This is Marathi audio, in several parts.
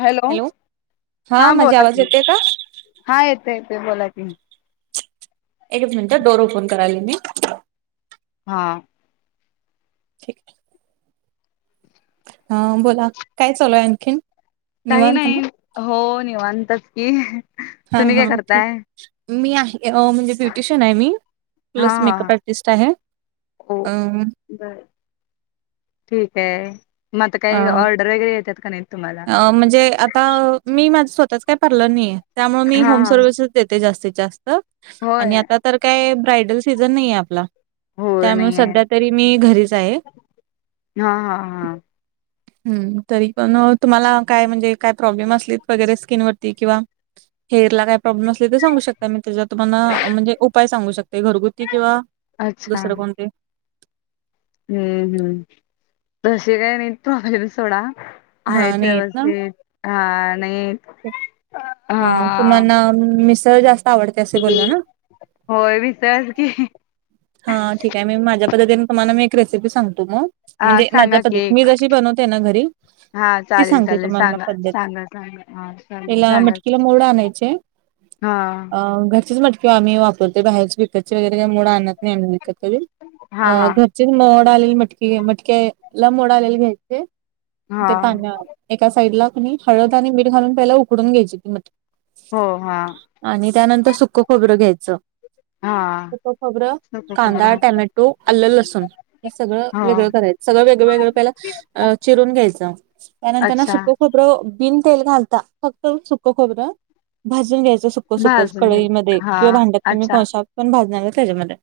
हॅलो, हा माझी बोला आवाज की येते का? हा येते येते बोला की. एकच मिनटं हा डोर ओपन कराले मी. हा. ठीक आहे. ह बोला काय चालूय आणखीन? काही निवांत ना? नाही हो निवांत की. हा तुम्ही काय हा ठीक, करताय मी आहे अ म्हणजे ब्युटिशियन आहे मी. हा प्लस हा मेकअप आर्टिस्ट आहे हो अम्म. बर ठीक आहे म आता अ काही ऑर्डर वगैरे येतात का नाही तुम्हाला? अ म्हणजे आता मी माझं स्वतःच काय पार्लर नाहीेये, त्यामुळे मी हा होम हा सर्विसेस देते जास्तीत जास्त. आणि होय आता तर काय ब्रायडल सीझन नाही आहे आपला. होय त्यामुळे नाही आहे सध्या तरी मी घरीच आहे. हा हा हा. हम्म तरी पण तुम्हाला काय म्हणजे काय प्रॉब्लेम असले वगैरे स्किन वरती किंवा. हेअर ला काय प्रॉब्लेम असले त सांगू शकता मी त्याच्या तुम्हाला म्हणजे, उपाय सांगू शकते घरगुती किंवा अच्छा. दुसरं कोणते? हम्म हम्म, तसे काय नाही प्रॉब्लेम सोडा. हा आहेत नाही व्यवस्थित, हा आणि एक, अम्म तुम्हाला मिसळ जास्त आवडते असे बोलला ना? होय मिसळच की. हा ठीक आहे, मी माझ्या पद्धतीने तुम्हाला मी एक रेसिपी सांगतो मग. हा म्हणजे माझ्या सांगा पद्धती की मी जशी बनवते ना घरी. हा ती चालेल सांगते चालेल तुम्हाना सांगा पद्धत सांगा सांगा हा चालेल पहिला सांगा मटकीला मोड आणायचे. हा अम्म घरचीच मट किंवा आम्ही वापरते बाहेरच विकतचे वगैरे का मोड आणत नाही आम्ही विकत घर. हा हा ची मोड आलेल मटकी मटक्या ला मोड आलेल घ्यायचे हा ते पाण्यात. एका साइड ला हळद आणि मीठ घालून पहिला उकडून घ्यायची ती मटकी हो हा आणि त्यानंतर सुक्कं खोबरं घ्यायचं हा सुक्कं खोबरं खबर कांदा, टोमॅटो, आलं, लसूण हे सगळं हो वेगळं करायचं सगळं वेगळंवेेगळं पहिला चिरून घ्यायचं त्यानंतर ना अच्छा सुक्कं खो बरं बिन तेल घालता फक्त सुक्कं खोबरं भाजून घ्यायचं सुक सुखच भाजून घे कडईमध्ये हा किंवा भांड्यात तुम्ही अच्छा कौशात पण भाजणार आहे त्याच्यामध्ये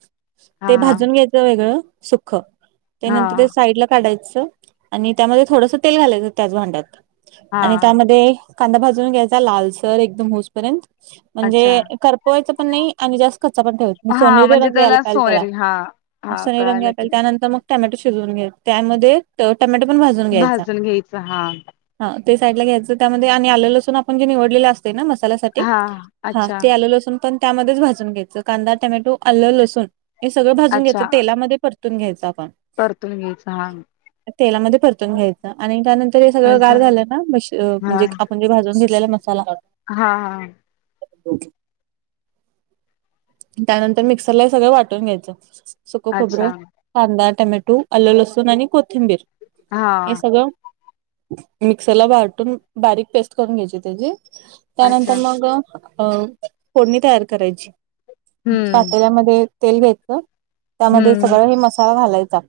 हा ते हा भाजून घ्यायचं वेगळं सुख्खं. हा त्यानंतर ते साईडला काढायचं आणि त्यामध्ये थोडसा तेल घालायचं त्याच भांड्यात. आणि हा त्यामध्ये कांदा भाजून घ्यायचा लालसर एकदम होसपर्यंत अच्छा म्हणजे करपवायं पण नाही आणि जास्त कच्चा पण ठेवत हा सोनेरी म्हणजे रंग यायला याल त्याला सोनेरी हा हा सोनेरी रंग कळालं याल की त्यानंतर मग टमॅटो शिजून घ्या त्यामध्ये ट टोमॅटो पण भाजून घ्यायचा. घ्यायचं हा हा ते साइडला त्यामध्ये आणि आलं, लसूण आपण जे निवडलेले अस ते ना मसाल्यासाठी हा हा अच्छा ते आलं, लसण पण त्यामध्येच भाजून घ्यायचं कांदा, टोमॅटो, आलं, लसूण हे सगळं भाजून अच्छा घ्यायचं तेलामध्ये परतून घ्यायच आपण. परतून घ्यायचं हा. तेलामध्ये परतून घ्यायचं आणि त्यानंतर हे सगळं अच्छा गार झालं ना मशी हा म्हणजे आपण जे भाजून घेतलेला मसाला हा हा. त्यानंतर मिक्सरला सगळं वाट टुन घ्यायच सुक्कं अच्छा खोबरं, कांदा, टमॅटो, आलं, लसूण आणि कोथिंबीर हे हा सगळं मिक्सरला वाटून बारीक पेस्ट करून घ्यायची त्याची त्यानंतर अच्छा मग अ फोडणी तयार करायची हम्म पातेल्यामध्ये तेल घ्यायचं त्यामध्ये हम्म सगळा हे मसाला घालायचा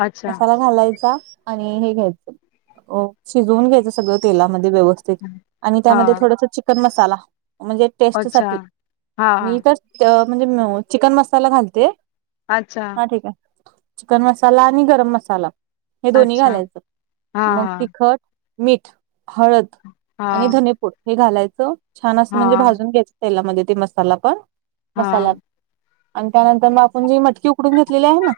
अच्छा मसाला घालायचा आणि हे घ्यायचं शिजवून घ्यायचं तेलामध्ये व्यव स्थित आणि हा त्यामध्ये थोडस चिकन मसाला म्हणजे टेस्ट अच्छा साठी हा मी तर तर मयो म्हणजे चिकन मसाला घालते अच्छा हा ठीक आहे. चिकन मसाला आणि गरम मसाला हे दोन्ही अच्छा घालायचं हा मग तिखट मीठ, हळद हा धनेपूड हे छान असं हा म्हणजे भाजून घ्यायच तेलामध्ये ते मसाला पण. मसाला हा. आणि त्यानंतर मग आपण जी मटकी उकडून घेतलेली आहे ना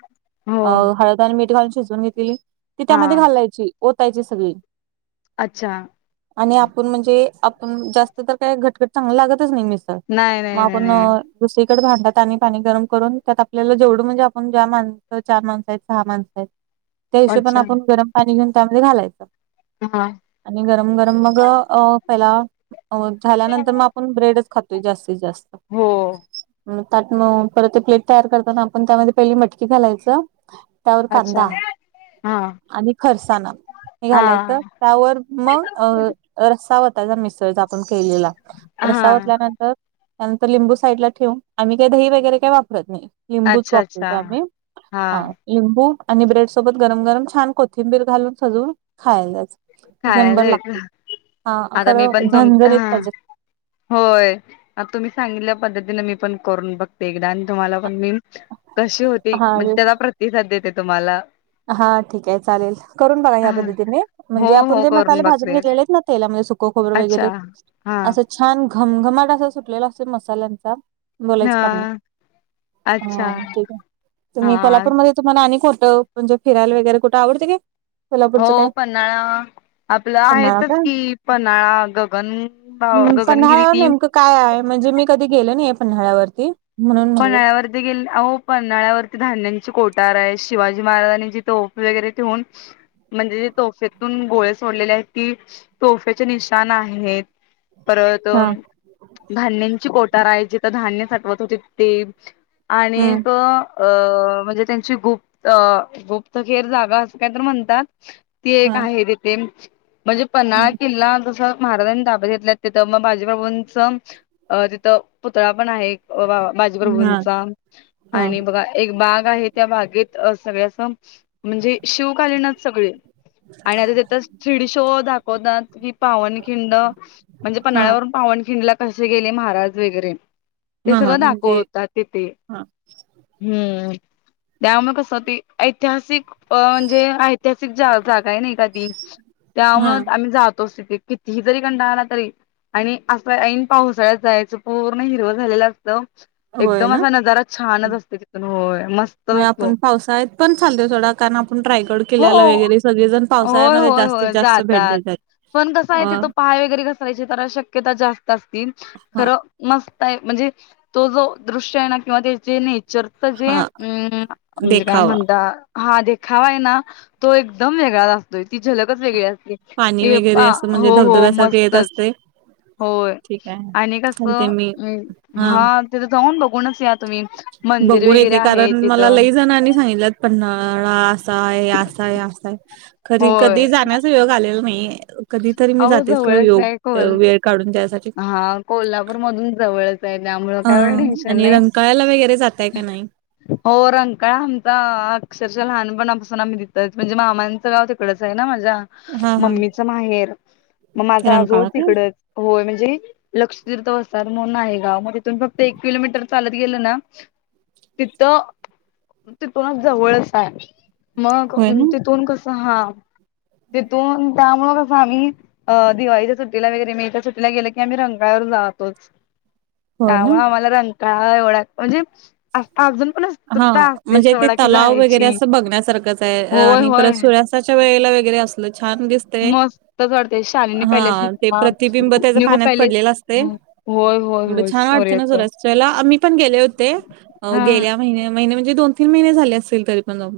हो अ हळद त्यांनी मीठ घालून शिजवून घेतलेली ती हा त्यामध्ये घालायची ओतायची सगळी. अच्छा आणि आपुण म्हणजे आपूण जास्त तर काय घटघट चांगलं लागतच नाही मिस तं नाही मग नाही नाही आपण नाही दुसरीकडे भांड्यात आणि पाणी गरम करून त्यात आपल्याला जेवढं म्हणजे आपण ज्या माणसं चार माणसं आहेत सहा माणसं आहेत त्या हिशोबाने अच्छा आपण गरम पाणी घेऊन त्यामध्ये घालायचं. हा आणि गरम गरम मग अ पहिला अ झाल्यानंतर मग पण ब्रेडच खातोय जास्तीत जास्त. हो म परत ते प्लेट तयार करताना आपण त्यामध्ये पहिली मटकी घालायचं त्यावर अच्छा कांदा हा आणि खरसाना हे घालायचं. हा त्यावर मग अ रस्सा ओतायचा मिसळचा आपण केलेला. रस्सा हा वतल्या या नंतर लिंबू साईडला ठेवून काही दही वगैरे काही वापरत नाही. लिंबूच अच्छा अच्छा वापरतो आम्ही हा. लिंबू आणि ब्रेड सोबत गरम गरम छान कोथिंबीर घालून सजवून खायला द्याचं एक खायला नंबर येत लागते. हा आता मी खरं पण तुम झणझणीत हा पाहिजे. होय. आता तुम्ही सांगितल्या पद्धतीने मी पण करून बघ ते एकदा आणि तुम्हाला पण मी कशी होती हा म्हणजे त्याचा प्रतिसाद देते तुम्हाला. हा ठीक आहे चालेल करून बघा या हा पद्धतीने. हो म्हणजे आपण हो जे मसाले करून भाजून बघते घेतलेलेत ना तेलामध्ये सुकं खोबर अच्छा वगैरे हा असं छान घमघमाट असा सुटलेला असतोय मसाल्यांचा. हा बोलायचं काम नाही. अच्छा हा, ठीक आहे. तुम्ही हा कोल्हापूरमध्ये तुम्हाला आणि कोठ म्हणजे फिरायला वगैरे कुठं आवडते काय? हो कोल्हापूरचं काय पन्हाळा. आपलं पन्हाळा आहेतच का की पन्हाळा, गगन भाव हम्म, गगनगिरी पन्हाळ्यावर ती नेमकं काय आहे म्हणजे मी कधी गेलो नाही पन्हाळ्यावरती म्हणून म्हणले पन्हाळ्यावर ती गेली, अहो पन्हाळ्यावरती धान्यांची कोठार आहे. शिवाजी महाराजांची तोफ वगैरे ठेवून म्हणजे जे तोफेतून गोळे सोडलेले आहेत ती तोफेंचे निशान आहेत. परत हा धान्यची कोठार आहे, जिथं धान्य साठवत होतीत. ते हम्म आणिक अ म्हणजे त्यांची गुप्त अ गुप्तहेर जागा अशी काहीतर म्हणतात. ती एक हा आहे तिथे म्हणजे पन्हाळा हम्म, किल्ला जसं महाराजांनी ताब्यात घेतल्यात तिथं मग बाजीप्रभूंच अ तिथं पुतळा पण आहे एक. अं बा हा बाजीप्रभूंचा हा आणि बघा एक बाग आहे त्या बागेत सगळे असं म्हणजे शिवकालीनचं सगळी आणि आता तिथं थ्रीडी शो दाखवतात. की पावनखिंड म्हणजे हा पन्हाळ्यावरून पावनखिंडला कसे गेले महाराज वगैरे. ते हा हा सगळं दाख म्हणजे त्या तिथं हा हम्म त्यामुळे कसं ती ऐतिहासिक अ म्हणजे ऐतिहासिक जा-जागा आहे नाही का ती, हा त्यामुळे आम्ही जातोच तिथे. कितीही जरी कंटाळा आला तरी आणि असं ऐन पावसाळ्यात जायचं. पूर्ण हिरवं झालेलं असतं होय एकदम ना? असा नजारा छानच असतो तिथून होय मग मस्तच असतो आपण पावसाळ्यात पण चाललोय सोडा. कारण आपण रायगड किल्ल्याला हो वगैरे सगळेजण होय पावसाळ्यामध्ये होय जास्तीत होय जास्त भेट जातात. देतात. पण कसं आहे अ तिथं पाय वगैरे घसरायची जरा शक्यता जास्त असती. हा खरं मस्त आहे म्हणजे तो जो दृश्य आहे ना किंवा त्याचे न चर्त जे हा अम्म म्हणजे काय देखावा म्हणता हा देखावा आहे ना तो एकदम वेगळाच असतोय ती झलकच वेगळी असती. पाणी ए वगैरे पा असं म्हणजे हो हो धबधब्यासारखे येत मस्तच. असते होय. ठीक आहे आणि कसं चालते मी हम्म हा तिथं जाऊन बघूनच त्यात तुम्ही मंदिर वगैरे आहे तिथं. [unintelligible] आणि सांगितल्यात. पन्हाळा असा आहे, असा आहे, असा आहे. खरी कधी होय. जाण्याचा योग आलेला नाहीये. कधी तरी मी अहो जातेस खरं जवळच योग आहे कोल वेळ काढून घ्यायसाठी हा कोल्हापूर मधून जवळच आहे त्यामुळं अ काय एवढं टेन्शन आणि नाही. रंकाळ्याला वगैरे जाताय का नाही हो रंकाळ आमचा अक्षरशः लहानपणापासून आम्ही तिथं हाय म्हणजे मामाचं गाव तिकडचं आहे ना माझ्या हा हा मम्मीच माहेर, मग माझा आजोळ रंकाळा काय तिकडचं. होय म्हण म्हणजे लक्ष [unintelligible] म्हूऊन आहे गाव. मग तिथून फक्त एक किलोमीटर चालत गेलं ना तिथं तिथूनच जवळ आहे, मग होय ना तिथून कसं सहा तिथून त्यामुळं कसं आम्ही अ दिवाळीच्या सुट्टीला वगैरे मेच्या सुटीला गेलं की आम्ही रंकाळ्यावर जातोच. हो ना त्यामुळे आम्हाला रं काळा एवढा हाय, म्हणजे आता अजूणपण असं हां म्हणजे ते तलाव वगैरे असं बघण्यासारखंच आहे होय आणि होय. परत सूर्या स्ताच्या वेळेला वगैरे असलं छान दिस तर मस्तच वाटते शालिनी पॅलेस हां. ते म्हणा, प्रतिबिंब त्याजं न्यू पाण्यात पॅलेस पडलेलं असतंय. होय होय. एवढं होय छान वाटते ना सोर्याचं. सूर्यास्ताच्या वेळेला, आ मीपण गेले होते हा गेल्या महिने महिने म्हणजे दोन तीन महिने झाले असतील तरी पण जाऊन.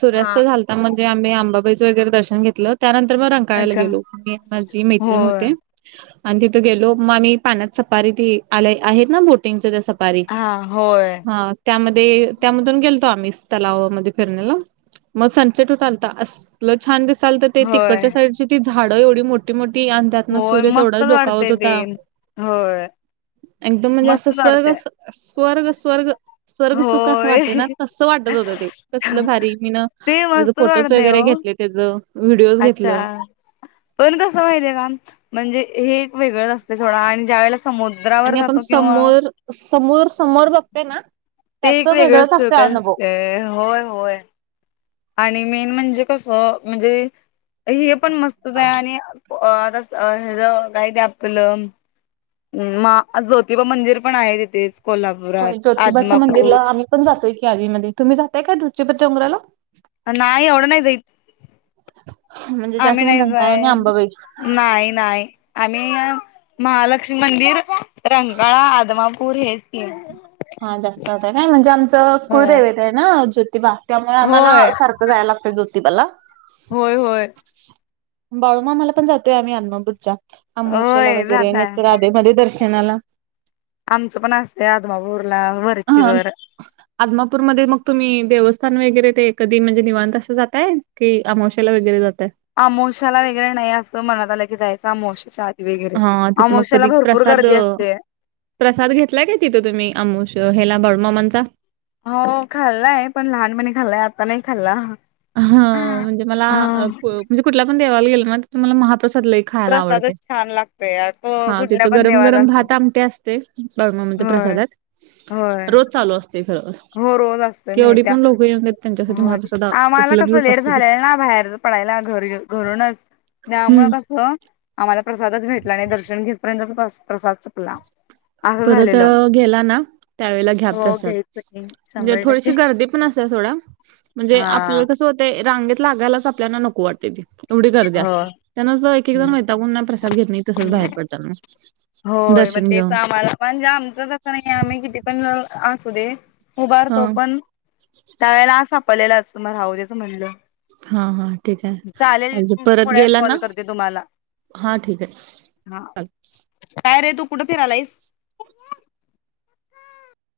सूर्यास्त हा. झाल या म्हणजे आम्ही आंबाईचं वगैरे दर्शन घेतलं. त्यानंतर मग रं काळ्याला अच्छा गेलो. मी माझी मैत्रिण होय होते. आणि तिथं गेलो मग आम्ही पाण्यात सपारी ती आल्या आहेत ना बोटिंगचं त्या सप बारीक हा होय हां. त्या मध्ये त्यामधून गेलतो आम्ही तलावामध्ये फिरण्याला. मग सनसेट होत आलता अस सलं छान दिसालतं ते, होय तिकडच्या साईडची ती झाडं एवढी मोठी मोठी या त्यातनं होय सूर्य तेवढाच मस्तच डोकावत वाटतय ते होता. होय एकदम म्हणजे अस मस्तच वाटतय स्वर्गच स्वर्ग स्वर्ग स्वर्गसुख असं होय वाटतंय ना, तसं वाटत होतं ते. कसलं भारी मीनं ते त्याज मस्तच फोटोज वाटतय वगैरे ओ घेतले तेजं. अच्छा. पण कसं माहितीय का, म्हणजे हे एक वेगळं असत सोडा आणि ज्या वेळेला समुद्रावर आणि आपण जातो किंवा समोर समोर समोर बघते ना ते त्याच एक वेगळं वेगळंच असते सुख अनुभव असतंय, होय होय. आणि मेन म्हणजे कसं म्हणजे हे पण मस्तच आहे आणि अ आता अ हेजं काय ते आपलं म ज्योतिबा मंदिर पण आहे तिथेच कोल्हा होय ज्योतिबाचं मंदिरला आम्ही पण जातोय की आधीमधी. तुम्ही जाताय काय जोतिबाच्या डोंगराला? नाही एवढं नाही जाईत. म्हणजे जास्त आम्ही करून नाही रंकाळा आणि जाय अंबाबाई नाही नाही. आम्ही महालक्ष्मी मंदिर, रंकाळा, आदमापूर हेच केलं. हां जास्त होतय काय, म्हणजे आमचं होय कुळदैवेत आहे ना ज्योतिबा त्यामुळे आम्हाला होय सार आं जायाय लागतंय ज्योतिबाला. होय होय. बाळूमामाला पण जातोय आम्ही आदमापूरच्या, अमावासेला होय वगैरे जाताय नाहीतर आ धेमध्ये दर्शनाला. आमचंपण असंतय आदमापुरला व अहं. आदमापूरमध्ये मग तुम्ही देवस्थान वगैरे ते कधी म्हणजे निवांत असं जाताय की अमावसेला वगैरे जाताय? अमावस्येला वगैरे नाही असं मनातं आलं की जायचं, अमावशेच्या आधी. वगैरे, हा तिथं मग अमोवस्याला कधी भरपूर प्रसाद गर्दी असते. प्रसाद घेतलाय काय तिथं तुम्ही अमोशा हेला बाळु मामांचा? हो खाल्लाय पण लहानपणी खाल्लाय, आता नाही खाल्ला. ह म्हणजे मला हा कुठल्या पण देवाला गेल ना. तिथला मला महाप्रसाद लै खायला आवडते. प्रसादच छान लागतोय हा गुडल्या तिथं पण गरम देवाचा गरम असतो भात आमटी असते बाळु मामाच्या होय प्रसादात. होय रोज चालू असते खरं. हो रोज असतोय केवढी माहिती पण लोक येऊ देत. तेच्यासाठी होय महाप्रसादा आम्हाला ‌कसं लेट झालेल ना, बाहेर पडायला घ घरूनच त्यामुळं हम्म कसं. आम्हाला प्रसादच भेटला नाही. दर्शन घेवू स्तो पर्यंत प्रसाद संपला. असं परत झालेलं. गेला ना, त्यावेेळेला घ्या हो प्रसाद. घ्यायचं की म्हणजे शंभर टक्के. थोडीशी गर्दी पण असते सोडा. म्हणजे हा आपल्याला कसं होते. ते रांगेत लागायलाच आपल्याला नको वाटते ते. एवढी गर्दी हो असत्या. त्याना एक एक जण हम्म. वैतागून प्रसाद घेत नाही, तसंच बाहेर पडतात मग. होय मग दर्शन तेचं घेऊन आम म्हणजे आमच तसं नाही. आम्ही किती पण असू दे हा उभारतो पण. त्या वेळेला सपलेलाच मग राहू देच म्हणलं. हा हा ठीक चालेल ये थोड्या परत वेळात गेला कॉल ना, करते तुम्हाला हा ठीक ये. हा काय रे तू कुठं फिरायलास.